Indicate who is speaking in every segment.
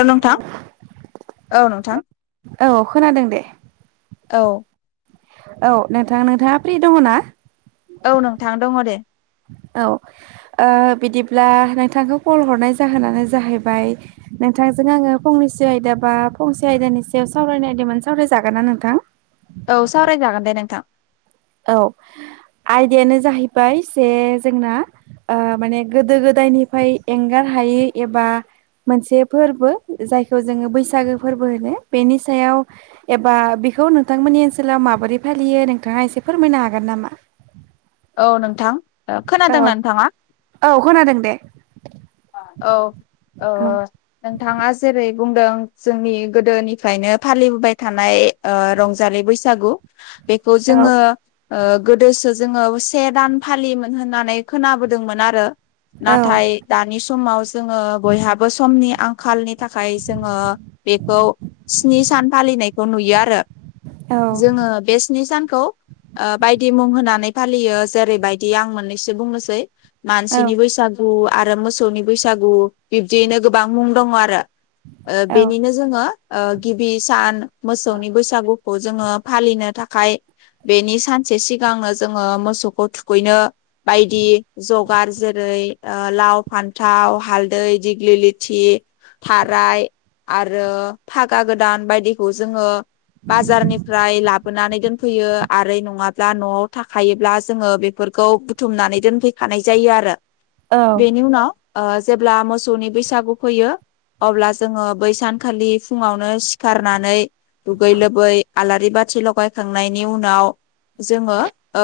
Speaker 1: औ नोंथां औ नोंथां
Speaker 2: औ खोनादों दे
Speaker 1: औ
Speaker 2: औ नोंथां नोंथाङा फ्रि दङ ना?
Speaker 1: औ नोंथां दङ दे।
Speaker 2: औ ओ बिदिब्ला नोंथांखौ कल हरनाय जाहोनानो जाहैबाय नों थांजों आङो फंनैसो आयदा बा फंसे आयदानि सायाव सावरायनो नागिरदोंमोन सावरायजागोन ना नोंथां
Speaker 1: औ सावरायजागोन दे नोंथां।
Speaker 2: औ आयदायानो जाहैबाय जे जोंना ओ माने गोदो गोदायनिफ्राय एंगारहायै एबा मोनसे फोरबो जायखौ जोङो बैसागो फोरबो होनो बेनि सायाव एबा बे खौ नोंथांमोननि ओनसोलाव माबोरै फालियो नोंथाङा एसे फोरमायनो हागोन नामा
Speaker 1: औ नोंथां खोनादोंना
Speaker 2: औ
Speaker 1: नोंथाङा
Speaker 2: औ खोनादों दे
Speaker 1: [inaudible] औ ओ
Speaker 2: औ
Speaker 1: नोंथाङा जेरै बुंदों जोंनि गोदोनिफ्रायनो फालिबोबाय थानाय ओ रंजालि बैसागु बेखौ
Speaker 2: औ
Speaker 1: जोङो ओ गोदोसो जोङो से दान फालियोमोन होननानै खोनाबोदोंमोन आरो नाथाय दानि समाव जोङो बयहाबो समनि आंखालनि थाखाय जोङो बेखौ स्नि सान फालिनायखौ नुयो आरो
Speaker 2: औ
Speaker 1: जोङो बे स्नि सानखौ ओ बायदि मुं होनानै फालियो जेरैबायदि आं मोननैसो बुंनोसै मानसिनि बैसागु आरो मोसौनि बैसागु बिब्दियैनो गोबां मुं दङ आरो ओ
Speaker 2: औ
Speaker 1: बेनिनो जोङो गिबि सान मोसौनि बैसागु खौ जोङो फालिनो थाखाय बेनि सानसे सिगांनो जोङो मोसौखौ थुखैनो बायदि जगार जेरै लाव, फान्थाव, हालदै, दिग्लिलिथि थाराय आरो फागा गोदान बायदिखौ जोङो बाजारनिफ्राय लाबोनानै दोनफैयो आरो नङाब्ला न'आवनो थाखायोब्ला जोङो बेफोरखौ बुथुमनानै दोनफैखानाय जायो आरो बेनि उनाव ओ जेब्ला मोसौनि बैसागु फैयो अब्ला जोङो बै सानखालि फुङावनो सिखारनानै दुगै लोबै आलारि बाथि लगायखांनायनि उनाव जोङो ओ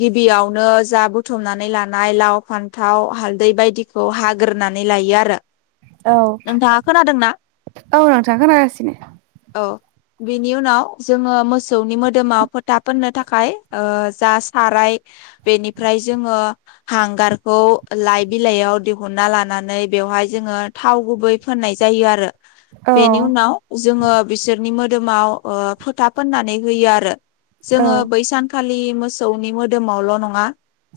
Speaker 1: गिबियावनो जा बुथुमनानै लानाय लाव फान्थाव हालदै बायदिखौ हाग्रोनानै लायो आरो
Speaker 2: औ
Speaker 1: नोंथाङा खोनादोंना
Speaker 2: औ नोंथां खोनागासिनो
Speaker 1: [inaudible] औ बिनि उनाव जोङो मोसौनि मोदोमाव फोथा फोननो थाखाय ओ जा साराय बेनिफ्राय जोङो हांगारखौ लाइ बिलाइयाव दिहुनना लानानै बेवहाय जोङो थाव गुबै फोननाय जायो आरो
Speaker 2: औ
Speaker 1: बेनि उनाव जोङो बिसोरनि मोदोमाव ओ फोथा फोननानै होयो आरो
Speaker 2: औ
Speaker 1: जोङो बै सानखालि मोसौनि मोदोमावल' नङा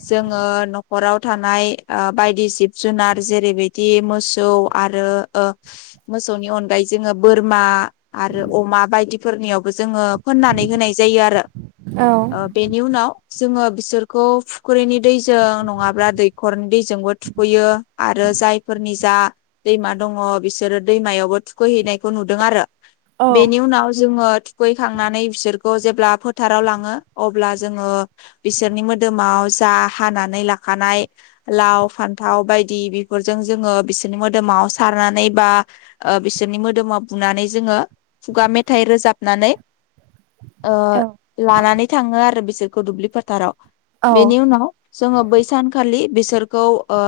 Speaker 1: जोङो नखराव थानाय ओ बायदि जिब जुनार जेरैबायदि मोसौ आरो ओ मोसौनि अनगायै जोङो बोरमा आरो अमा बायदिफोरनियावबो जोङो फोननानै होनाय जायो आरो
Speaker 2: औ
Speaker 1: बेनि उनाव जोङो बिसोरखौ फुख्रिनि दैजों नङाब्ला दैखरनि दैजोंबो थुखैयो आरो जायफोरनि दा दैमा दङ बिसोरो दैमायावबो थुखैहैनायखौ नुदों आरो
Speaker 2: औ
Speaker 1: बेनि उनाव जोङो थुखैखांनानै फिसोरखौ जेब्ला फोथाराव लाङो अब्ला जोङो बिसोरनि मोदोमाव जा हानानै लाखानाय लाव फान थाव बायदि बेफोरजों जोङो बिसोरनि मोदोमाव सारनानै बा ओ बिसोरनि मोदोमाव फु ननानै जङो खुगा मेथाइ रोजाबनानै
Speaker 2: [inaudible]
Speaker 1: ओ लानानै थाङो आरो बिसोरखौ दुब्लि फोथाराव बेनि उनाव जोङो बै सानखालि बिसोरखौ ओ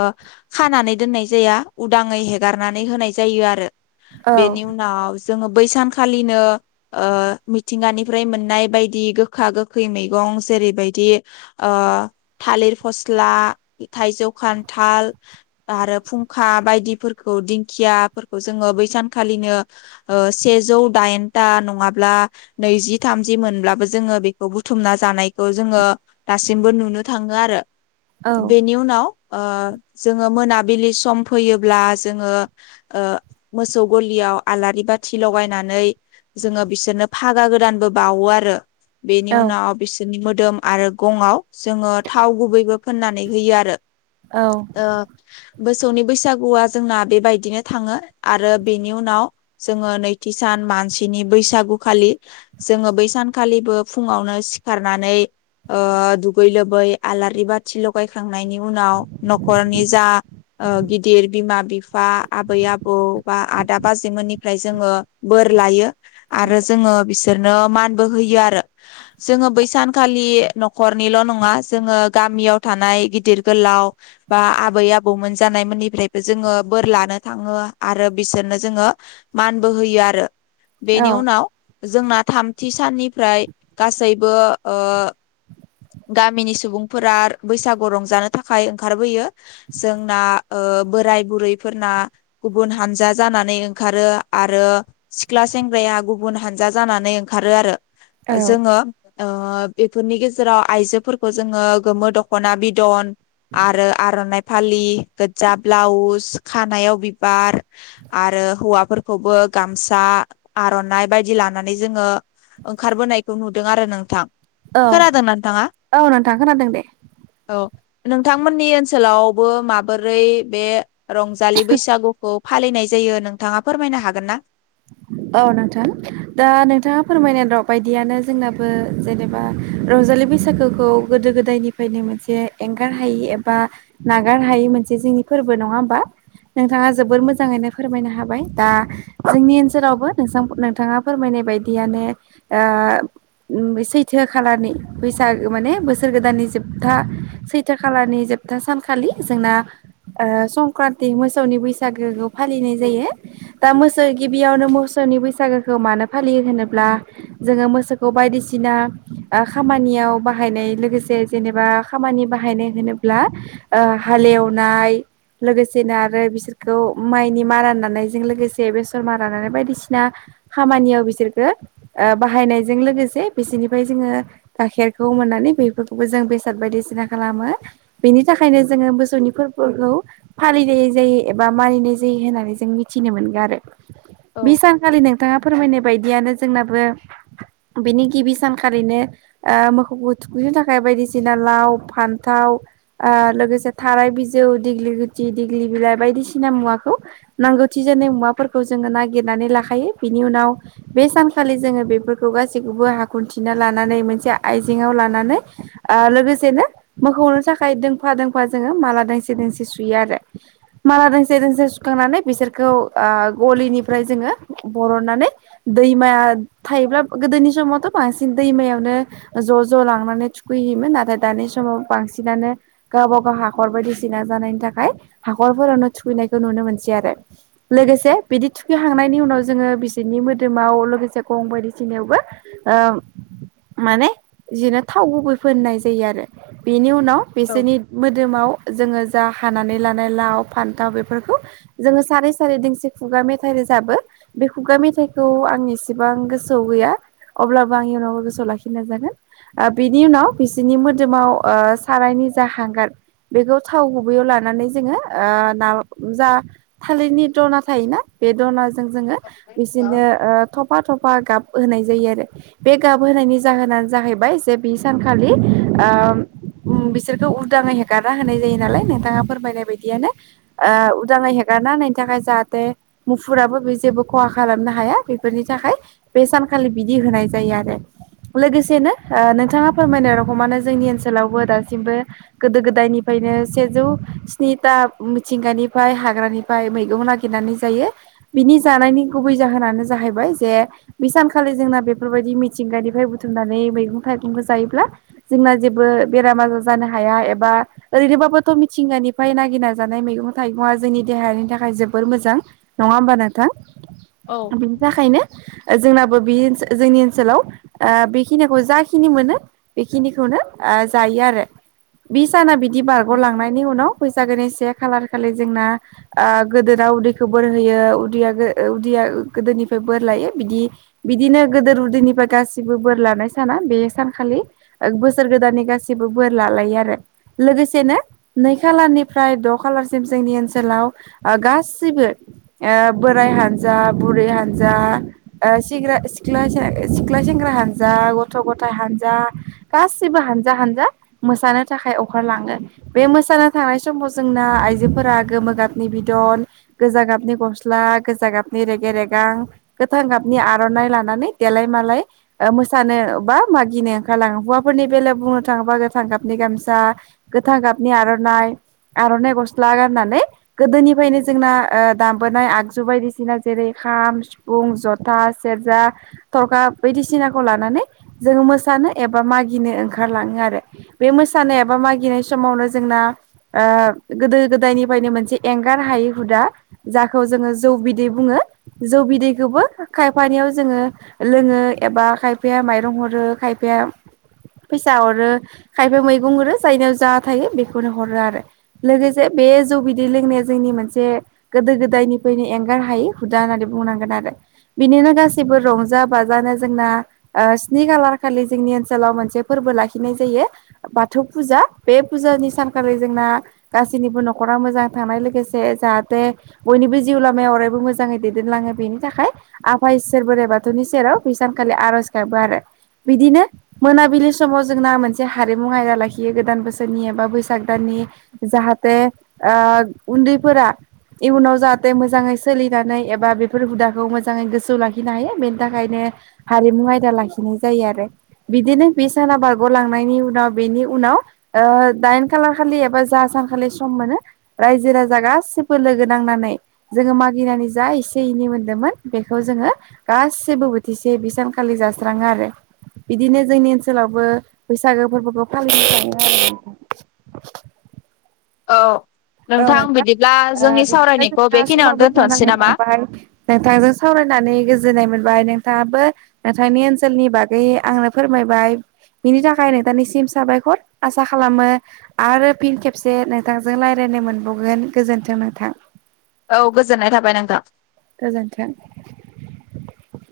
Speaker 1: खानानै दोननाय जाया उदाङै हेगारनानै होनाय जायो आरो बेनि उनाव जोङो बै सानखालिनो ओ मिथिंगानिफ्राय मोननाय बायदि गोखा गोखा गोखै मैगं जेरैबायदि ओ थालिर फस्ला थाइजौ खान- थाल आरो फुंखा बायदिफोरखौ दिंखियाफोरखौ जोङो बैसानखालिनो सेजौ दाइनथा नङाब्ला नैजि थामजि मोनब्लाबो जोङो बे बुथुमना जानायखौ जोङो दासिमबो नुनो थाङो आरो बेनि उनाव जोङो मोनाबिलि सम फैयोब्ला जोङो मोसौ गलि याव आलारि बाथि लगायनानै जोङो बिसोरनो फागा गोदानबो बाावो आरो बेनि
Speaker 2: औ
Speaker 1: उनाव बिसोरनि मोदोम आरो गंआव जोङो थाव गुबैबो फोननानै होयो आरो
Speaker 2: औ
Speaker 1: आ मोसौनि बैसागुआ जोंना बेबायदिनो थाङो आरो बेनि उनाव जोङो नैथि सान मानसिनि बैसागुखालि जोङो बैसानखालिबो फुङावनो सिखारनानै दुगै लोबै आलारि बाथि लगायखांनायनि उनाव न'खरनि जा गिदिर बिमा बिफा आबै आबौ बा आदा बाजैमोननिफ्राय जोङो बोर लायो आरो जोङो बिसोरनो मानबो होयो आरो जोङो बैसानखालि न'खरनिल' नङा जोङो गामियाव थानाय गिदिर गोलाव बा आबै आबौमोन जानाय मोननिफ्रायबो जोङो बोर लानो थाङो आरो बिसोरनो जो मानबो होयो आरो बेनि उनाव जोंना थामथि साननिफ्राय गासैबो गामिनि सुबुंफोरा बैसागु रंजानो थाखाय ओंखारबोयो जोंना बोराय बुरै फोरना गुबुन हानजा जानानै ओंखारो आरो सिख्ला सेंग्रा गुब हाना जानानै ओंखारो आरो जोङो बेफोरनि गेजेराव जेराव आइजोफोरखौ जोङो गोमो दखना बिदन आरो आर'नाइ फालि गोज्जा ब्लाउस खानायाव बिबार आरो आरो हौवाफोरखौबो गामसा आर'नाइ बायदि लानानै जोङो ओंखारबोनायखौ नुदों आरो नोंथां
Speaker 2: औ
Speaker 1: खोनादोंना नोंथाङा
Speaker 2: औ नोंथां खोनादों दे
Speaker 1: औ नोंथांमोननि ओनसोलावबो माबोरै बे रंजालि बैसागुखौ फालिनाय जायो जायो नोंथाङा फोरमायनो हागोन ना
Speaker 2: [inaudible] औ नोंथां दा नोंथाङा फोरमायनाय र' बायदियानो जोंनाबो जेनेबा रंजालि बैसागोखौ गोदो गोदायनिफ्रायनो मोनसे एंगार हायै एबा नागार हायै मोनसे फोरबो नङा होमबा नोंथाङा जोबोर मोजाङैनो फोरमायनो हाबाय दा जोंनि ओनसोल जेरावबो नों नोंथाङा फोरमायनाय बायदियानो सैथो खालारनि बैसागो माने बोसोर गोदाननि जोबथा सैथो खालानि ज सपथा सानखालि जोंना संक्रान्ति मोसौनि बैसागोखौ फालिनाय जायो दा मोजाङै गिब गिबियावनो मोसौनि बैसागोखौ मानो फालियो होनोब्ला जोङो मोसौखौ बायदिसिना खामानियाव बाहायनाय लोगोसे जेनेबा खामानि बाहायनाय होनोब्ला हाले एवनाय लोगोसेनो आरो बिसोरखौ माइनि मा रानायजों लोगोसे बे रानानै बायदिसिना खामानियाव बिसोरखौो बाहायनायजों लोगोसे बिसोरनिफ्राय ज गाइखेरखौ मोननानै बेफोरखौबो जों बेसाद बायदिसिना खालामो बेनि थाखायनो जो मोसौनि फोरबोखौ फालिनाय जायो एबा मानिनाय जायो होननानै जों मिथिनो मोनगोन आरो
Speaker 1: औ
Speaker 2: बे सानखालि नोंथाङा फोरमायनाय बायदि दियानो जोंनाबो बिनि गिबि सानखालिनो मोसौखौ थुखैनो थाखाय बायदि बायदिसिना लाव फान्थाव लोगोसे थाराय बिजौ बायदिसिना मुवाखौ नांगौथि जानाय मुवाफोरखौ जोङो नागिरनानै लाखायो बिनि उनाव बे सानखालि जोङो बेफोरखौ गासैखौबो हाख खुन्थिनानै मोनसे आइजेंआव लानानै लोगोसेनो मोखौनो थाखाय दोंफा दोंफा जो माला दोंसे दोंसे सुयो आरो माला दोंसे दोंसे सुखांनानै बिसोरखौ गलिनिफ्राय जोङो बरननानै दैमाया थायोब्ला गोदोनि समावथ' बांसिन दैमायावनो ज' ज' लांनानै थुखैहैयोमोन नाथाय दानि समाव बांसिनानो गावबा गावनि दै हाखर बायदिसिना जानायनि थाखाय हाखरफोरावनो थुखैनायखौ नुनो मोनसै आरो लोगोसे बिदि थुखैखांनायनि उनाव जोङो बिसोरनि मोदोमाव लोगोसे गं बायदिसिनायावबो माने बिदिनो थाव गुबै फोननाय जायो आरो बेनि उन उनाव
Speaker 1: औ
Speaker 2: बिसोरनि मोदोमाव जोङो हानानै लानाय लाव फानथाव बेफोरखौ जोङो सारै सारै खुगा मेथाइ रोजाबो बे खुगा मेथाइखौ आं इसेबां गोसोआव गैया अब्लाबो आं इयुनावबो गोसोआव लाखिनो नाजागोन बिनि उनाव बिसोरनि मोदोमाव सारायनि नि जा हांगार बेखौ थाव गुबैयाव लानानै जोङो ना जा थालिरनि दना थायोना बे दनाजों जोङो बिसोनो थफा थफा गाब होनाय जायो आरो बे गाब होनायनि जाहोनानो जाहैबाय जे बे सानखालि बिसोरखौ उदाङै हेगारना होनाय जायो नालाय नोंथाङा फोरमायनाय बायदियानो उदाङै हे गारना होनायनि थाखाय जा मुफुराबो बे जेबो खहा खालामनो हाया बेफोरनि थाखाय बे सानखालि बिदि होनाय जायो। [unintelligible] लोगोसेनो नोंथाङा फोरमायनाय रखमानो जोंनि ओनसोलावबो दासिमबो गोदो गोदायनिफ्राय सेजौ स्न्रि था मिथिंगानिफ्राय हाग्रानिफ्राय मैगं नागि नानै जायो बिनि जानायनि गुबै जाहोनानो जाहैबाय जे बि सानखालि जोंना बेफोरबायदि मिथिंगानिफ्राय बुथुमनानै मैं थाइगं जायोब्ला जोंना जेबो बेराम आजार जानो हाया एबा ओरैनोबाबोथ' मिथिंगानिफ्राय नागिरना जानाय मैगं थाइगंशङा जोंनि देहानि थाखाय जोबोद जोबोर मोजां नङा होमबा नोंथां
Speaker 1: औ
Speaker 2: बिनि थाखायनो जोंनाबो बेओ जोंनि ओनसोलाव बेखिनिखौ जाखिनि मोनो बेखिनिखौनो जायो आरो बिसाना बिदि दि बारग'लांनायनि उनाव बैसागोनि से खालार खालि जोंना ओ गोदोरा उदैखौ बोर होयो उदैया उदैया गोदोरनिफ्राय बोर लायो बिदि बिदिनो गोदोर उदैनिफ्राय गासिबो बोर लानाय साना बे सानखालि बोसोर गोदाननि गासिबो बोर ला आरो लोगोसेनो नै खालारनिफ्राय द' खालारसिम जोंनि ओनसोलाव गासैबो बोराय हानजा बुरै हानजा सेंग्रा सिख्ला सेंग्रा हानजा गथ' गथाय हानजा गासैबो हानजा हानजा मोसानो थाखाय अंखार लाङो बे मोसानो थांनाय समाव जोंना आइजोफोरा गोमो गाबनि बिदि बिदन गोजा गाबनि गस्ला गोजा गाबनि रेगे रेगां गोथां गाबनि आर'नाइ लाना नै देलाय मालाय मोसानो बा मागिनो ओंखारलाङो हौवाफोरनि बेलायाव बुंनो थाङोबा गाबनि गामसा गोथां गाबनि आर'नाइ आर'नाइ गस्ला गाननानै गोदोनि यनो जोंना दामबोनाय आगजु बायदिसिना जेरै खाम सिफुं जथा सेरजा थरखा बायदिसिनाखौ लानानै जोङो मोसानो एबा मागिनो ओंखारलाङो आरो बे मोसानाय एबा मागिनाय समावनो जोंना गोदो गोदायनिफ्रायनो मोनसे एं गार हायै हुदा जाखौ जोङो जौ बिदै बुङो जौ बिदैखौबो खायफानियाव जों लोङो एबा खायफाया माइरं हरो खायफाया फैसा हरो खायफा मैगं हरो जायनियाव जा थायो बेखौनो हरो आरो लोगोसे बे जौ बिदै लोंनाया जोंनि मोनसे गोदो गोदायनिफ्रायनो एंगार हायै हुदा होननानै बुंनांगोन आरो बिदिनो गासिबो रंजा बाजानो जोंना स्नि खालार खालि जोंनि ओनसोलाव मोनसे फोरबो लाखिनाय जायो बाथौ फुजा बे फुजानि सानखालि जोंना गासैनिबो न'खरा मोजां थानाय लोगोसे जाहाथे बयनिबो जिउ लामायाव अरायबो मोजाङै दैदेनलाङो बेनि थाखाय आफा इसोर बोर बोराइ बाथौनि सेराव बे सानखालि आर'ज गाबो आरो बिदिनो मोनाबिलि समाव जोंना मोनसे हारिमु आयदा लाखियो गोदान बोसोरनि एबा बैसाग दाननि नि ओ‌ जाहाथे उन्दैफोरा इयुनाव जाहाथे मोजाङै सोलिनानै एबा बेफोर हुदाखौ मोजाङै गोसोआव लाखिनो हायो बेनि थाखायनो हारिमु आयदा लाखिनाय जायो आरो बिदिनो बे साना बारग'लांनायनि उनाव बेनि उनाव नाव ओ दाइन खालार खालि एबा जा सानखालि सम मोनो रायजो राजा गासिबो लोगो नांनानै जोङो मागिनानै जा एसे एनै मोन्दोंमोन बेखौ जों ओ गासैबो बोथिसे बि सानखालि जास्राङो आरो बिदिनो जोंनि ओनसोलावबो बैसागो फोरबोखौ फालिनो थाङो आरो [inaudible]
Speaker 1: औ
Speaker 2: औ नोंथां
Speaker 1: बिदिब्ला जोंनि
Speaker 2: ओ बिदिनो
Speaker 1: सावरायनायखौ
Speaker 2: जोंना
Speaker 1: बेखिनियावनो
Speaker 2: समाबो
Speaker 1: दोनथ'नोसै
Speaker 2: जानानै
Speaker 1: नामा?
Speaker 2: थांबाय नोंथांजों सावराय होननानै गोजोननाय मोनबाय नोंथाङाबो नोंथांनि ओनसोलनि बागै आंनो फोरमायबाय बिनि थाखाय नोंथांनिसिम साबायखर आसा खालामो आरो फिन खेबसे नोंथांजों लाय रायनो मोनबावगोन गोजोन्थों नोंथां।
Speaker 1: औ गोजोननाय थाबाय नोंथां
Speaker 2: गोजोन्थों